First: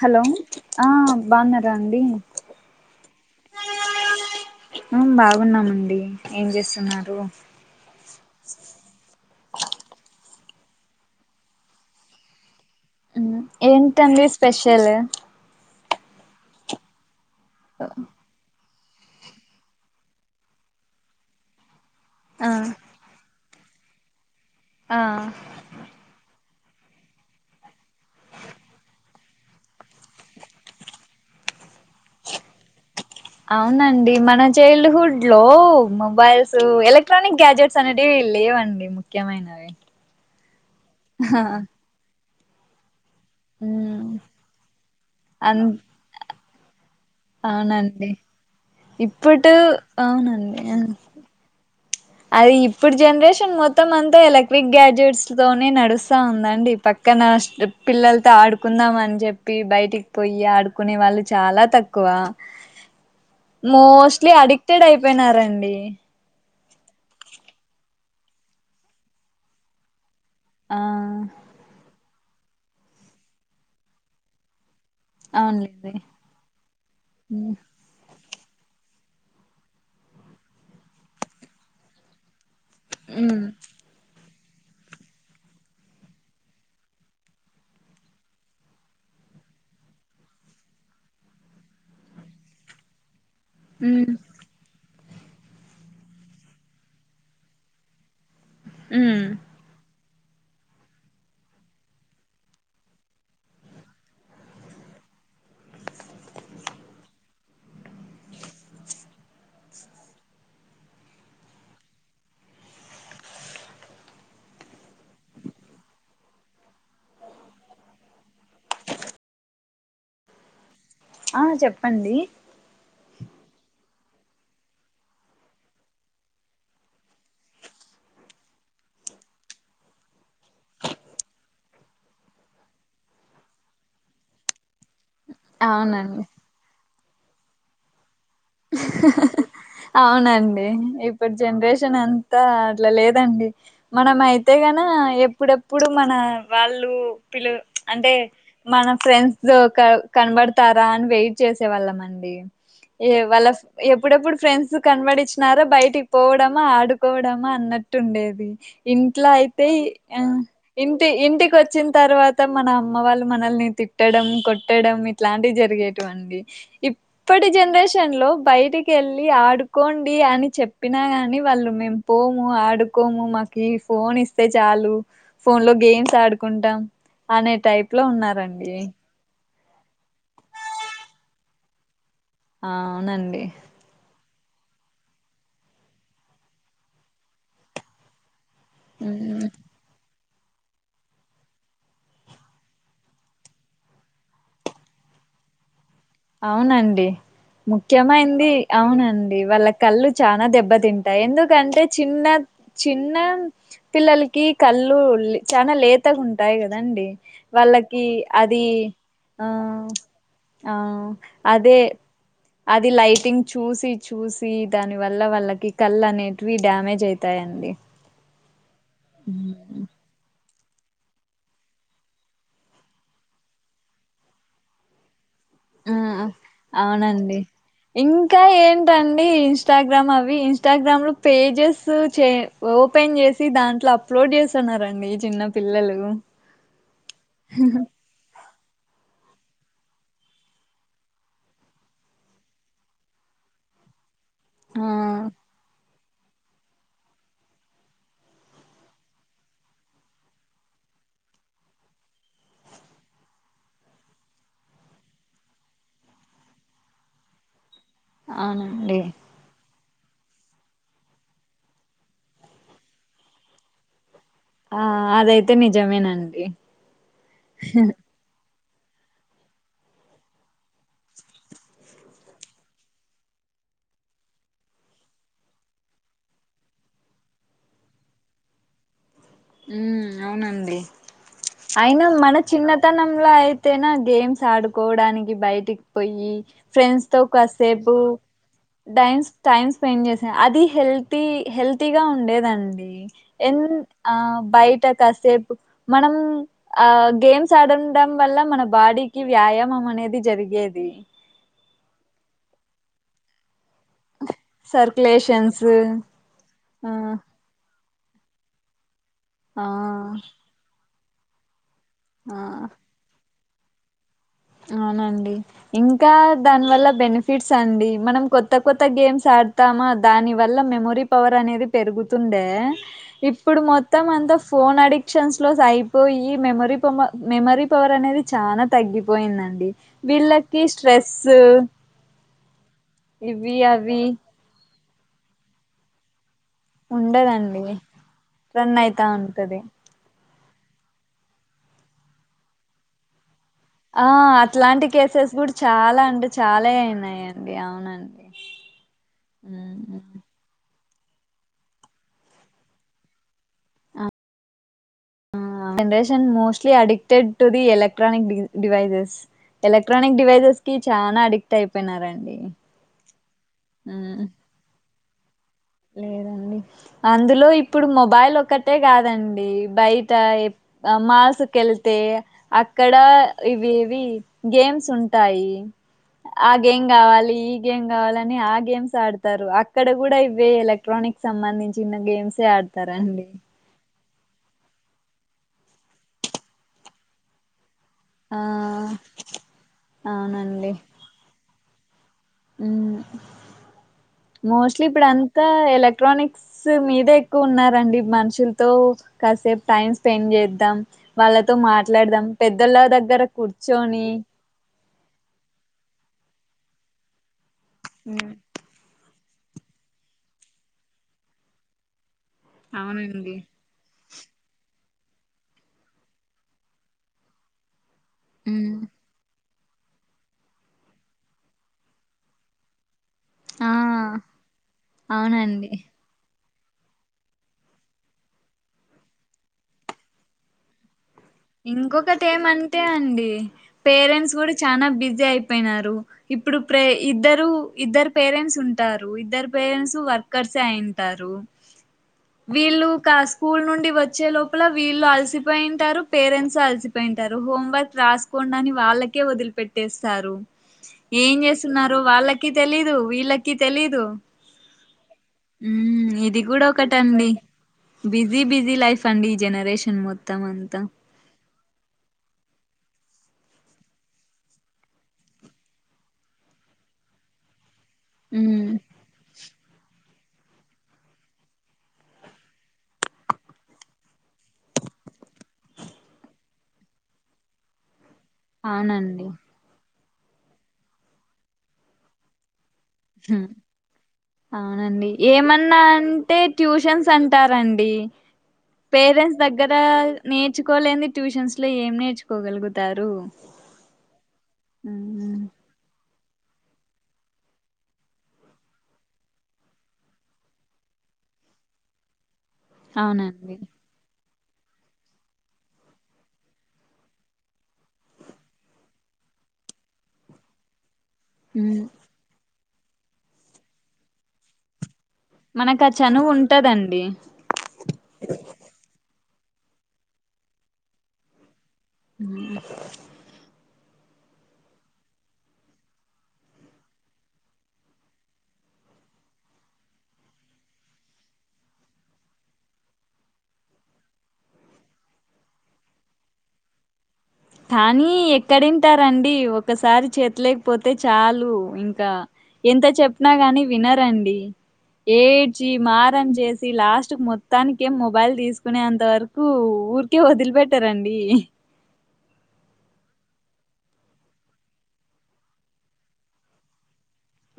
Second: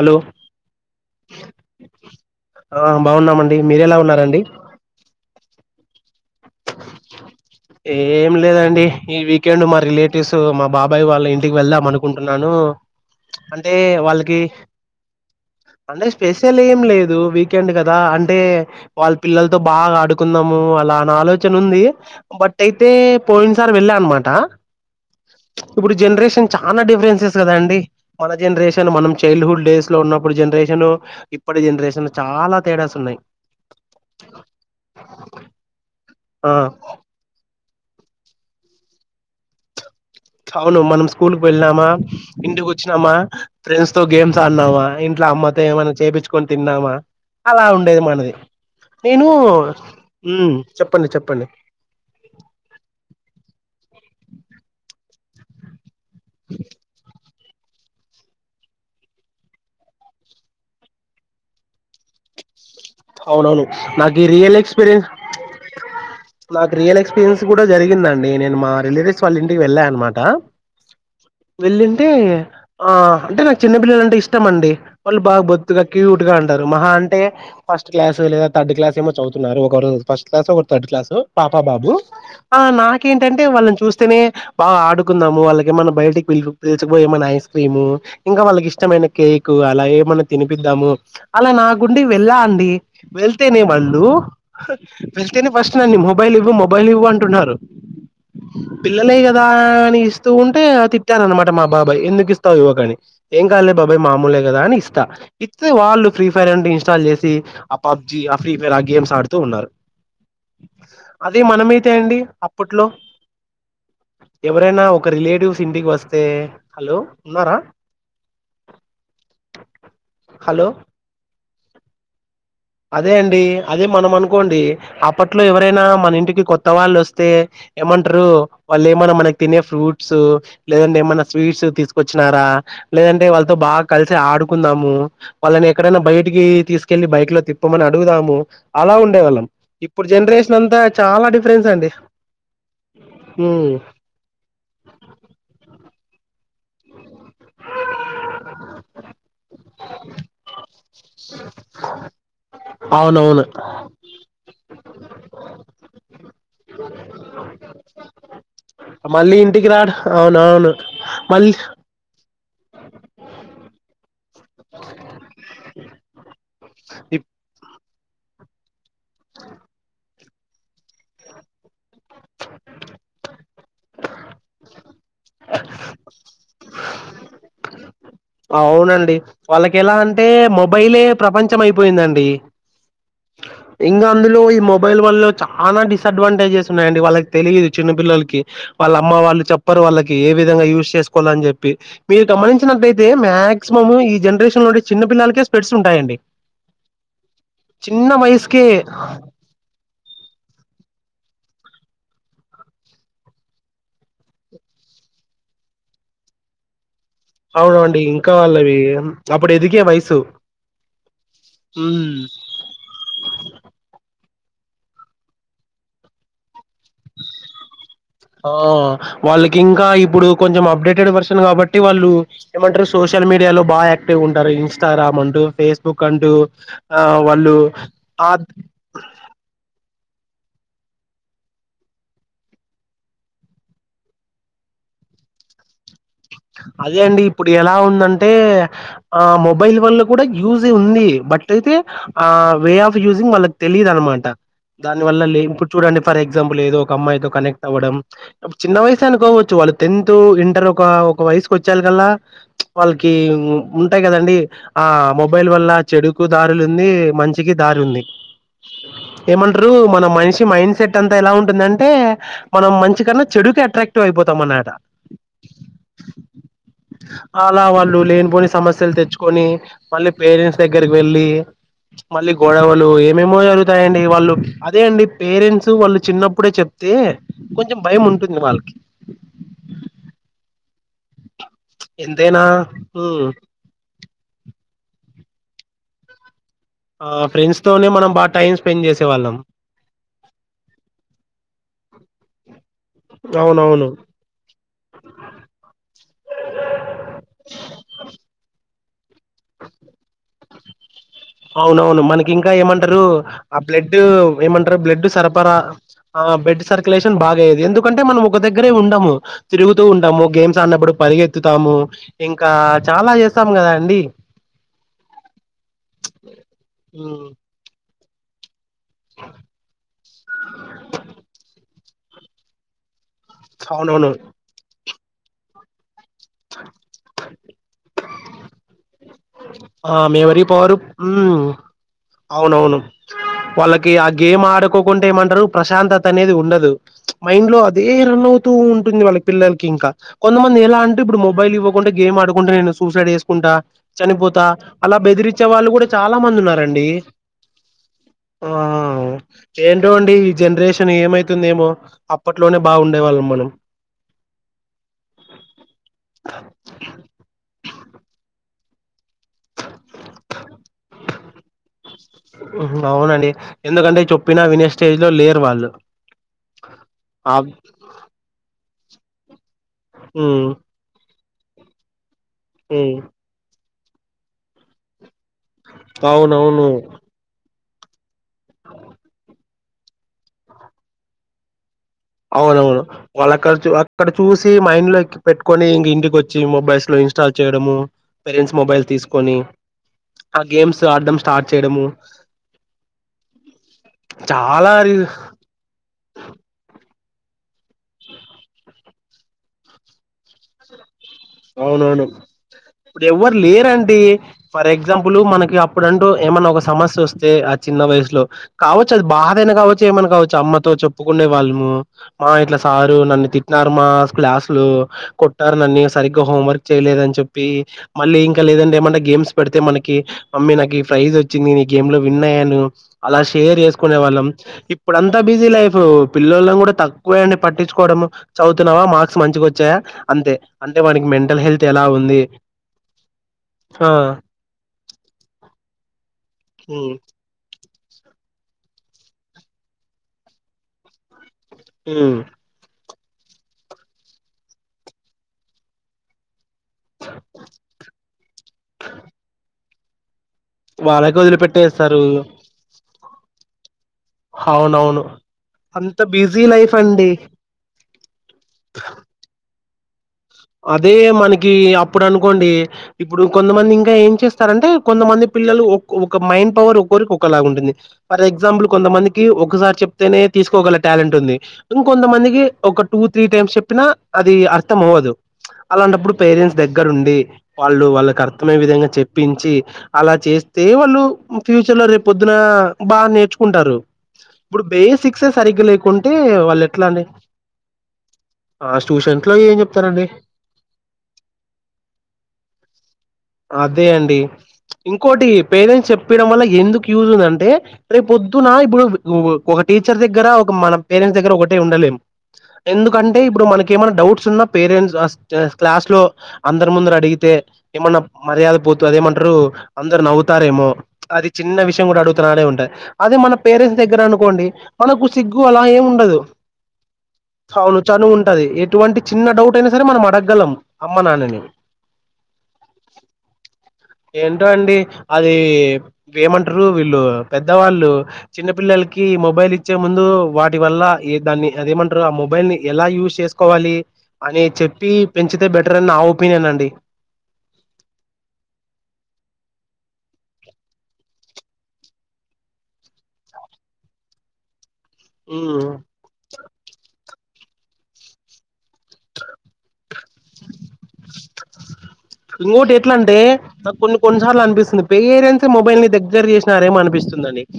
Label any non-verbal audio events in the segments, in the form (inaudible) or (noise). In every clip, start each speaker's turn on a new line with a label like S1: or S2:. S1: Hello ఆ బాగున్నారా అండి
S2: ఆ బాగున్నామండి మీరెలా ఉన్నారండి
S1: ఉ బాగు ఉన్నామండి
S2: ఏం లేదండి ఈ వీకెండ్ మా రిలేట్ వ్స్ మా బాబాయ్ వాళ్ళ ఇంటికి వెళ్దాం అనుకుంటున్నాను అంటే
S1: ఏంటండి
S2: వాళ్ళకి
S1: స్పెషల్
S2: అంటే స్పెషల్ ఏం లేదు వీక్ కెండ్ కదా అంటే వాళ్ళ పిల్లలతో బాగా ఆడుకుందాము అలా అని ఆలోచన చన ఉంది
S1: ఆ
S2: బట్ అయితే పోయిన సారి వెళ్ళానమాట
S1: ఆ
S2: ఇప్పుడు జెనరేషన్ చాలా డిఫరెన్సెస్ కదా అండి మన జనరేషన్ మనం చైల్డ్ హుడ్ డేస్ లో ఉన్నప్పుడు జనరేషన్ ఇప్పటి జనరేషన్ చాలా తేడాస్ ఉన్నాయి
S1: అవునండి మన చైల్డ్ హుడ్ లో మొబైల్స్
S2: ఆ
S1: ఎలెక్ట్రానిక్ గ్యాజెట్ సానెటివి లేవండి ముఖ్యమైనవి
S2: అవును మనం స్కూల్ కు వెళ్ళినామా ఇంటికి వచ్చినామా ఫ్రెండ్స్ తో
S1: ఉమ్
S2: గేమ్స్ ఆడినామా ఇంట్లో అమ్మతో
S1: అన్
S2: ఏమైనా చేపిచ్ కొని తిన్నామా అలా ఉండేది
S1: అవునండి
S2: మనది నేను
S1: ఇప్పుడు అవునండి అది ఇప్పుడు జనరేషన్ మొత్తం అంతా ఎలక్ట్రిక్ గ్యాడ్జెట్స్ తోనే నడుస్ స్తా ఉందండి పక్కన పిల్లలతో ఆడుకుందాం అని చెప్పి బయటికి పోయి ఆడుకునే వాళ్ళు చాలా తక్కువ
S2: అవునవును నాకు ఈ
S1: మోస్ట్లీ
S2: రియల్
S1: అడిక్టెడ్
S2: ఎక్స్పీరియన్స్
S1: అయిపోయినారండి
S2: నాకు రియల్ ఎక్స్పీరియన్స్ కూడా జరిగిందండి నేను మా రిలేటివ్స్ వాళ్ళ ఇంటికి వెళ్ళానమాట ట
S1: ఆ
S2: వెళ్ళిన్ అంటే ఆ అంటే నాకు చిన్నపిల్లలంటే ఇష్టమండి వాళ్ళు బాగా బొత్తుగా
S1: అవునులేండి
S2: క్యూట్గా ఉండారు మహా అంటే
S1: ఉమ్
S2: ఫస్ట్ క్లాస్ లేదా థర్డ్ క్లాస్ ఏమో చవుతున్నారు ఒకరు ఫస్ట్ క్లాస్ ఒకరు థర్డ్ క్లాస్ పాప బాబు ఆ
S1: ఉమ్
S2: నాకేంటంటే వాళ్ళని చూస్తేనే బాగా ఆడుకుందాము వాళ్ళకి ఏమైనా బయటికి పిలి పిలిచిపోయి ఏమైనా ఐస్ క్రీము ఇంకా వాళ్ళకి ఇష్టమైన కేక్ అలా ఏమన్నా తినిపిద్దాము అలా నా గుండి వెళ్ళ డి వెళ్తేనే వాళ్ళు
S1: ఉమ్
S2: వెళ్తేనే ఫస్ట్ నన్ని మొబైల్ ఇవ్వు మొబైల్ ఇవ్వు అంటున్నారు పిల్లలే
S1: ఉమ్
S2: కదా అని ఇస్ తూ ఉంటే తిట్టారనమాట మా బాబాయ్ ఎందుకు ఇస్తావు యువకని ఏం కాలే బాబాయ్ మామూలే కదా అని ఇస్తా ఇస్తే వాళ్ళు ఫ్రీ ఫైర్ అంటో ఇన్స్టాల్ చేసి ఆ పబ్జి ఆ ఫ్రీ ఫైర్ ఆ గేమ్స్ ఆడుతూ ఉన్నారు అదే మనమైతే అండి అప్పట్లో ఎవరైనా ఒక రిలేటివ్స్ ఇంటికి వస్తే హలో ఉన్నారా హలో
S1: ఆ చెప్పండి
S2: అదే అండి అదే మనం అనుకోండి అప్పట్లో ఎవరైనా మన ఇంటికి కొత్త వాళ్ళు వస్తే ఏమంటారు వాళ్ళు ఏమైన్నా మనకి తినే ఫ్రూట్స్ లేదంటే ఏమైన్నా స్వీట్స్ తీసు వచ్చినారా లేదంటే వాళ్ళతో బాగా కలిసి ఆడుకుందాము వాళ్ళని ఎక్కడైనా
S1: అవునండి
S2: బయటికి తీసుకు చెల్లి బైక్లో తిప్ పొమ్మని అడుగుదాము ఇప్పుడు జనరేషన్
S1: అవునండి
S2: అంతా చాలా
S1: ఇప్పుటి
S2: డిఫరెన్స్ అండి
S1: జనరేషన్ అంతా అట్లా లేదండి
S2: ఉమ్
S1: మనం అయితే కన ఎప్పుడెప్పుడు మన వాళ్ళు పిలవ అంటే మన ఫ్రెండ్స్తో కనబడుత తారా అని వెయిట్ చేసే వాళ్ళం అండి ఏ
S2: అవునవును
S1: వాళ్ళ ఎప్పుడెప్పుడు ఫ్రెండ్స్ కనబడించినారా బయటికి పోవడమా ఆడుకోవడమా అన్నట్టు ఉండేది ఇంట్లో
S2: మళ్ళీ
S1: అయితే
S2: ఇంటికి రాడు
S1: ఆ
S2: అవునవును
S1: ఇంటి
S2: మళ్ళీ
S1: ఇంటికి వచ్చిన తర్వాత తం మన అమ్మ వాళ్ళు మనల్ని తిట్టడం కొట్టడం ఇట్లాంటివి జరిగేటువండి
S2: ఇప్
S1: ఇప్పటి జనరేషన్ లో బయటిక్ యేళ్ళి ఆడుకొన్ పి అని చెప్పినా గాని వాళ్ళు మేం పోము ఆడుకోము మాక్ ఈ ఫోన్ ఇస్తే చాలు ఫోన్ లో గేమ్స్ ఆడుకుంటాం అనే టైప్ లో ఉన్నారండి
S2: అవునండి వాళ్ళకి ఎలా అంటే మొబైలే ప్రపంచం అయిపోయిందన్
S1: ఆ అవునండి
S2: లో ఈ మొబైల్ వల్ల చాలా డిస్ అడ్వాంటేజెస్ ఉన్నాయండి వాళ్ళకి తెలియదు చిన్న పిల్లలకి. వాళ్ళ అమ్మ వాళ్ళు చెప్పరు వాళ్ళకి. ఏ విధంగా యూజ్ చేసుకోవాల అని చెప్పి మీరు గమనించినటైతే తే మాక్సిమమ్ ఈ జనరేషన్ లో ఉండే చిన్న పిల్లకే స్ప్రెడ్.
S1: అవునండి
S2: చిన్న
S1: ముఖ్యమైంది
S2: వయసుకే
S1: అవునండి వాళ్ళ కళ్ళు చాలా దెబ్బ తింటాయి ఎందుకంటే చిన్న చిన్న పిల్లలకి కళ్ళు చాలా లేతగా ఉంటాయి కదండి.
S2: అవును అండి
S1: వాళ్ళకి
S2: ఇంకా
S1: అది
S2: వాళ్ళవి
S1: ఆ
S2: అప్పుడు ఎదిగే వయసు.
S1: ఆ అదే
S2: ఉమ్,
S1: అది లైటింగ్ చూసి చూ చూసి దాని వల్ల వాళ్ళకి కళ్ళనేటివి డ్యామేజ్ అయితాయండి
S2: ఆ వాళ్ళకి ఇంకా ఇప్పుడు. కొంచం అప్డేటెడ్ వర్షన్ కాబట్టి వాళ్ళు ఏమంటారు సోషల్ మీడియా లో బాగా యాక్టివ్ ఉంటారు ఇన్స్టాగ్రామ్ అంటూ. ఫేస్బుక్
S1: మ్మ్
S2: అంటూ ఆ
S1: అవునండి
S2: వాళ్ళు ఆ.
S1: గ్రమ్ అవి ఇన్స్టాగ్రామ్ లో పేజెస్ చె ఓపెన్ చేసి దాంట్లో అప్లోడ్ చేస్తున్నారండి చిన్న పిల్లలు.
S2: అదే అండి ఇప్పుడు ఎలా ఉందంటే. ఆ మొబైల్ వల్ల కూడా యూజ్ ఉంది. బట్ అయితే ఆ వే ఆఫ్ యూజింగ్ వాళ్ళకు తెలీదు అనమాట.
S1: ఆ
S2: దాని వల్ల లేని ఇప్పుడు చూడండి. ఫర్ ఎగ్జాంపుల్ ఏదో ఒక అమ్మాయితో కనెక్ట్ అవ్వడం. చిన్న వయసు అనుకోవచ్చు. వాళ్ళు టెన్త్ ఇంటర్ ఒక. ఒక వయసుకు వచ్చేలా కల్లా వాళ్ళకి ఉంటాయి. కదండి. ఆ మొబైల్ వల్ల చెడుకు దారులు ఉంది. మంచికి. దారి ఉంది
S1: అవునండి
S2: ఏమంటరు. మన మనిషి మైండ్ సెట్ అంతా ఎలా ఉంటుందంటే, మనం మంచి కన్నా చెడుకి అట్రాక్టివ్ అయిపోతుం
S1: ఆ అదైతే నిజం
S2: అలా వాళ్ళు లేనిపోని సమస్ లు తెచ్చుకొని మళ్ళీ పేరెంట్స్ దగ్గరకి వెళ్ళి, మళ్ళీ గొడవలు ఏమేమో జరుగుతాయండి. వాళ్ళు అదే అండి పేరెంట్స్ వాళ్ళు చిన్నప్పుడే చెప్తే కొంచం భయం ఉంటుంది వాళ్ళకి.
S1: హ్మ్ అవునండి. అయినా మన
S2: ఎంతైనా ఉమ్
S1: చిన్నతనంలో అయితేనా. గేమ్స్ ఆడుకోవడానికి బయటికి పోయి. ఫ్రెండ్స్
S2: ఆ
S1: తో
S2: ఫ్రెండ్స్ తోనే
S1: కాసేపు
S2: మనం బాగా టైం స్పెండ్ చేసే
S1: టైమ్
S2: వాళ్ళం
S1: టైమ్ స్పెండ్ చేసా అది హెల్తీ హెల్తీగా ఉండేది. రండి. ఎన్.
S2: అవునవును
S1: ఆ బయట కాసేపు మనం ఆ గేమ్స్ ఆడడం వల్ల మనం. బాడీకి వ్యాయామం అనేది జరిగేది.
S2: అవునవును మనకి ఇంకా ఏమంటారు. ఆ బ్లడ్ ఏమంటరు బ్లడ్ సరఫరా
S1: సర్క్యులేషన్స్
S2: ఆ బ్లడ్
S1: ఆ
S2: సర్క్యులేషన్ బాగా అయ్యది ఎందుకు. కంటే మనం ఒక దగ్గరే ఉండము.
S1: ఆ
S2: తిరుగుతూ ఉంటాము గేమ్స్ ఆన్నప్పుడు పరిగెత్తుతాము. ఇంకా
S1: ఆ
S2: చాలా చేస్ ఇస్తాం కదా అండి.
S1: అవునండి. ఇంకా దాని వల్ల
S2: ఉమ్
S1: బెనిఫిట్స్ అండి. మనం కొత్ కొత్త కొత్త గేమ్స్ ఆడతామా దాని వల్ల మెమొరీ పవర్ అనేది పెరుగుతుండే ఇప్పుడు మొత్తం
S2: అవునవును
S1: అంతా ఫోన్ అడిక్ట్ ఎలక్షన్స్ లో టై ఇ ఈ మెమీరి పోమో మెమరి పవర్ అనేది చానా తగ్గి
S2: ఆ మెమరీ పవరు హు అవునవును
S1: ఇవి
S2: వాళ్ళకి
S1: అవి
S2: ఆ గేమ్ ఆడకు కుంటే ఏమంటారు ప్రశాంతత అనేది ఉండదు మైండ్ లో
S1: ఉండదండి
S2: అదే రన్ అవుతూ
S1: రన్
S2: ఉంటుంది
S1: అయితా
S2: వాళ్ళ
S1: ఉంటది
S2: పిల్లలకి ఇంకా కొంతమంది ఎలా అంటే ఇడు మొబైల్ ఇవ్వకుండా గేమ్ ఆడుకుంటే నేను సూసైడ్ చేసుకుంటా
S1: ఆ
S2: చనిపోతా
S1: అట్లాంటి
S2: అలా
S1: కేసెస్
S2: బెదిరించే వాళ్ళు కూడా చాలా
S1: అంటే
S2: మంది ఉన్నారండి.
S1: అయినాయండి అవునండి
S2: ఆ ఏంటో
S1: హ్మ్.
S2: అండి ఈ జనరేషన్ ఏమైతుందేమో అప్పట్లోనే బాగుండే వాళ్ళం మనం
S1: హు generation mostly addicted to the electronic devices electronic డివైసెస్కి చాలా అడిక్ట్ అయిపోయినారండి
S2: ఉహు,
S1: హు
S2: స్టేజ లో లేరు వాళ్ళు
S1: లేదండి
S2: ఆ
S1: అందులో ఇప్పుడు మొబైల్ ఒకటి అంతే కాదండి బయట
S2: మ్మ్
S1: ఆ మాస్ కెళ్తే అక్కడ
S2: మ్మ్
S1: ఇవి ఇవి గేమ్స్ ఉంటాయి ఆ
S2: అవునవును
S1: గేమ్ కావాలి గేమ్ కావాలని ఆ గేమ్స్ ఆడతారు అక్కడ కూడా ఇ ే ఎలక్ట్రానిక్స్ సంబంధించి చిన్న గేమ్సే ఆడతారండి
S2: ఆక్కడ చూసి మైండ్ లో పెట్టుకొని ఇంక ఇంటికి వచ్చి మొబైల్స్ లో ఇన్స్టాల్ చేయడము
S1: ఆ
S2: పేరెంట్స్ మొబైల్ తీసుకొని ఆ గేమ్స్ ఆడ్డం స్టార్ట్ చేయడము
S1: హు
S2: చాలా
S1: మోస్ట్లీ
S2: రి
S1: ఇప్పుడ అంతా ఎలక్ట్రానిక్స్ మీదే కు ఉన్నా రండి మనుషులతో కాసేపు టైం స్పెండ్ చేద్దాం వాళ్ళతో
S2: అవునవును
S1: మాట్లాడదాం పెద్దోళ్ళ
S2: ఇప్పుడు
S1: దగ్గర
S2: ఎవరు లేరండి
S1: కూర్చొని
S2: ఫర్ ఎగ్జాంపుల్ మనకి అప్పుడంటూ ఏమన్నా ఒక సమస్య వస్తే చిన్న వయసులో
S1: మ్మ్
S2: కావచ్చు చ్చ అది బాధైన కావచ్చు ఏమన్నా కావచ్చు అమ్మతో చెప్పుకునే వాళ్ళము మా ఇట్లా సారు నన్ను
S1: అవునండి
S2: తిట్టినారు మా క్లాసులు కొట్టారు నన్నీ సరిగ్గా హోంవర్క్ చేయలేదని చెప్పి మళ్ళీ ఇంకా లేదంటే
S1: మ్మ్
S2: ఏమన్నా గేమ్స్ పెడితే మనకి మమ్మీ నాకు ఈ ప్రైజ్ వచ్చింది ఈ గేమ్ లో విన్ అయ్యాను అలా షేర్
S1: ఆ
S2: చేసుకునే వాళ్ళం ఇప్పుడంతా బిజీ
S1: అవునండి
S2: లైఫ్ పిల్లోల తక్కువే అండి పట్టించుకోవడం చదువుతున్నావా మార్క్స్ మంచిగా వచ్చాయా అంతే అంటే మనకి మెం
S1: ఇంకొకటి ఏమంటే అండి
S2: ఆ
S1: పేరెంట్స్ కూడా చానా బిజీ అయిపోయినారు ఇప్పుడు ప్రే
S2: ఉమ్
S1: ఇద్దరు ఇద్దరు పేరెంట్స్ ఉంటారు ఇద్దరు పేరెంట్స్ వర్కర్స్ ఏ అయింటారు
S2: ఉమ్.
S1: వీళ్ళు స్కూల్ నుండి వచ్చే లోపల వీళ్ళు అలసిపోయింటారు పేరెంట్స్ అల్సిపోయింటారు హోం వర్క్ రాసుకోండని వాళ్ళకే వదిలిపెట్ తెస్తారు
S2: వాళ్ళకి
S1: ఏం చేస్తున్నారొ
S2: వదిలిపెట్టేస్తారు
S1: వాళ్ళకి తెలీదు వీల్లకి తెలి
S2: అవునవును
S1: ఊ
S2: అంత
S1: ఇది
S2: బిజీ
S1: కూడా
S2: లైఫ్ అండి
S1: ఒకటండి బిజి బిజీ లైఫ్ అండి ఈ జనరేషన్ సషన్ముత్ (unintelligible)
S2: అదే మనకి అప్పుడు అనుకోండి ఇప్పుడు కొంతమంది ఇంకా ఏం చేస్తారంటే కొంతమంది పిల్లలు ఒకో ఒక మైండ్ పవర్ ఒకొరికి ఒకలాగా ఉంటుంది ఫర్ ఎగ్జాంపుల్
S1: ఉమ్
S2: కొంతమందికి ఒకసారి చెప్ నే తీసుకోగల టాలెంట్ ఉంది ఇంకొంతమందికి ఒక టూ త్రీ టైమ్స్ చెప్పినా అది అర్థం అవ్వదు అలాంటప్పుడు పేరెంట్స్ దగ్గర ఉండి వాళ్ళు వాళ్ళ కర్ అర్ధమయ్యే విధంగా
S1: అవునండి
S2: చెప్పించి అలా చేస్తే వాళ్ళు ఫ్యూచర్ లో రేపు పొద్దున బాగా
S1: హ్
S2: నేర్చుకుంటారు ఇప్పుడు
S1: అవునండి
S2: బేసిక్సే సరిగ్గా
S1: ఏమన్నా
S2: లేకుంటే
S1: అంటే
S2: వాళ్ళు ఎట్లా అండి
S1: ట్యూషన్స్ అంటారండి
S2: ఆ ట్యూషన్స్ లో
S1: పేరెంట్స్
S2: ఏం
S1: దగ్గర
S2: చెప్తారండి
S1: నే నేర్చుకోలేనిది ట్యూషన్స్ లో ఏం నేర్చుకోగలుగుతారు.
S2: అదే అండి
S1: ఊ
S2: ఇంకోటి పేరెంట్స్ చెప్పడం వల్ల ఎందుకు యూజ్ ఉందంటే రేపు పొద్దున ఇప్పుడు ఒక టీచర్ దగ్గర ఒక మన పేరెంట్స్ దగ్గర ఒకటే ఉండలేం ఎందుకంటే ఇప్పుడు
S1: అవునండి
S2: మనకి ఏమైనా డౌట్స్ ఉన్నా పేరెంట్స్ క్లాస్ లో అందరి ముందర అడిగితే ఏమన్నా మర్యాద పోత అదేమంటారు అందరు నవ్వుతారేమో అది చిన్న
S1: మ్మ్
S2: విషయం కూడా అడుగుతున్నాడనే ఉంటాయి అదే మన పేరెంట్స్ దగ్గర అనుకోండి మనకు సిగ్గు అలా
S1: మనకు
S2: ఏమి
S1: ఆ
S2: ఉండదు
S1: చనువు ఉంటదండి
S2: అవును చనువు ఉంటది ఎటువంటి చిన్న డౌట్ అయినా సరే మనం అడగ గలం అమ్మ, నాన్నని.
S1: హ్
S2: ఏంటో అండి, అది ఏమంటరు వీళ్ళు పెద్దవాళ్ళు చిన్న పిల్లలకి మొబైల్ ఇచ్చే ముందు వాటి వల్ల ఏ దాన్ని అదేమంటారు ఆ మొబైల్ ని ఎలా యూస్ చేసుకోవాలి అని చెప్పి పెంచితే బెటర్ అని నా ఒపీనియన్ అండి.
S1: కానీ ఎక్కడింటారండి ఒకసారి చేతిలకిపోతే చాలు ఇంకా ఎంత చెప్పినా గానీ వినరండి.
S2: ఉమ్.
S1: ఏడ్చి మారం చేసి లాస్ట్ మొత్తానికే మొబైల్ తీసు కునే అంతవరకు ఊరు కివదిలి పెట్టరం అండి.
S2: ఇంకోటి ఎట్లా అంటే నాకు కొన్ని కొన్నిసార్లు అనిపిస్తుంది. పేరెంట్స్ మొబైల్ ని దగ్గర చేసినారేమో అనిపిస్తు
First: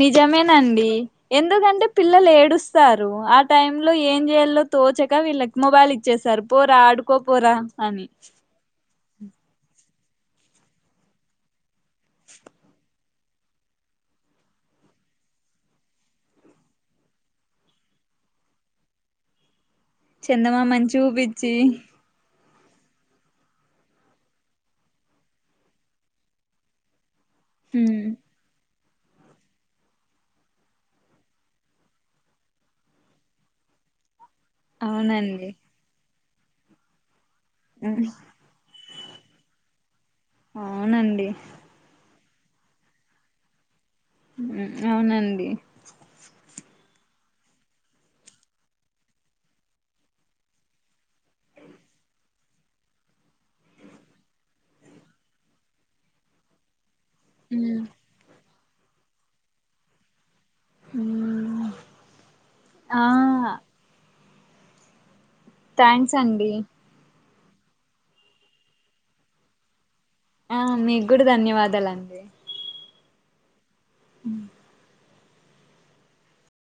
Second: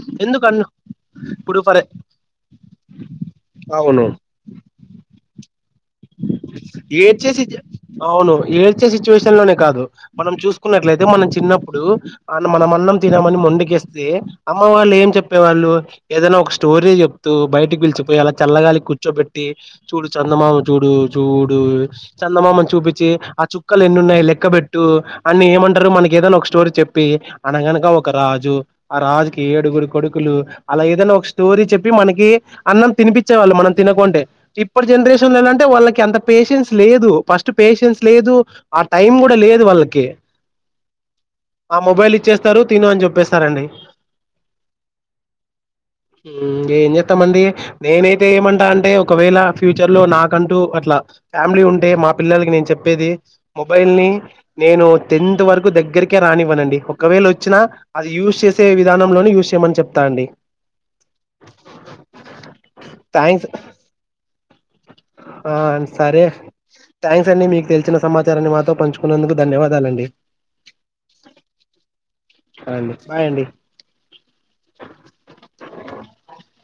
S1: నిజమేనండి
S2: ఇప్పుడు ఫర్
S1: ఎందుకంటే పిల్లలు ఏడుస్తారు ఆ టైం లో ఏం చేయాలో తోచక వీళ్ళకి మొబైల్ ఇచ్చేసారు పోరా ఆడుకో
S2: ఏడ్చే సి
S1: పోరా అని
S2: అవును ఏడ్చే సిచ్యువేషన్ లోనే కాదు. మనం చూసుకున్నట్లయితే మనం చిన్నప్పుడు మనం అన్నం తినమని మొండికెస్తే అమ్మ వాళ్ళు ఏం చెప్పేవాళ్ళు ఏదైనా ఒక స్టోరీ చెప్తూ బయటకి పిలిచకపోయి అలా చల్లగాలికి కూర్చోబెట్టి చూడు చందమామ
S1: చందమామని
S2: చూడు
S1: చూపించి
S2: చూడు చ చందమామని చూపించి ఆ చుక్కలు ఎన్ని ఉన్నయి లెక్కబెట్టు అని ఏమంటరు మనకి ఏదన్నా ఒక స్టోరీ చెప్పి అనగనగా
S1: మ్మ్
S2: ఒక రాజు ఆ రాజుకీ ఏడుగురు కొడుకులు, అలా ఏదైనా ఒక స్టోరీ చెప్పి మనకి అన్నం తినిపించేవాళ్ళు మనం తినకుంటే. ఇప్పటి జనరేషన్ లో
S1: అవునండి
S2: ఎలా వాళ్ళకి అంత పేషెన్స్ లేదు ఫస్ట్ పేషెన్స్
S1: మ్మ్
S2: లేదు అ టైం కూడా లేదు వాళ్ళకి.
S1: అవునండి.
S2: చ్చేస్తరు తిను అని చెప్పేస్తారండి.
S1: హ్ అవునండి.
S2: హ్ ఏం చెత్తమండి నేనైతే ఏమంటా అంటే ఒకవేళ ఫ్యూచర్ లో నాకు అంటూ అట్లా ఫ్యామిలీ ఉంటే మా పిల్లలకి నేను చెప్పేది మొబైల్ ని నేను టెన్త్ వరకు దగ్గరికే రానివ్వనండి. ఒకవేళ వచ్చినా అది యూజ్ చేస్ యి విధానంలోనే యూస్ చేయమని చెప్తా అండి.
S1: హ్ ఆ
S2: థ్యాంక్స్. ఆ
S1: థ్యాంక్స్
S2: సరే
S1: అండి
S2: థ్యాంక్స్ స్ మీకు తెలిసిన సమాచారాన్ని మాతో పంచుకున్నందుకు ధన్యవాదాలండి
S1: ఆ మీకు కూడా ధన్యవాదాలండి
S2: డి బాయ్ అండి
S1: హ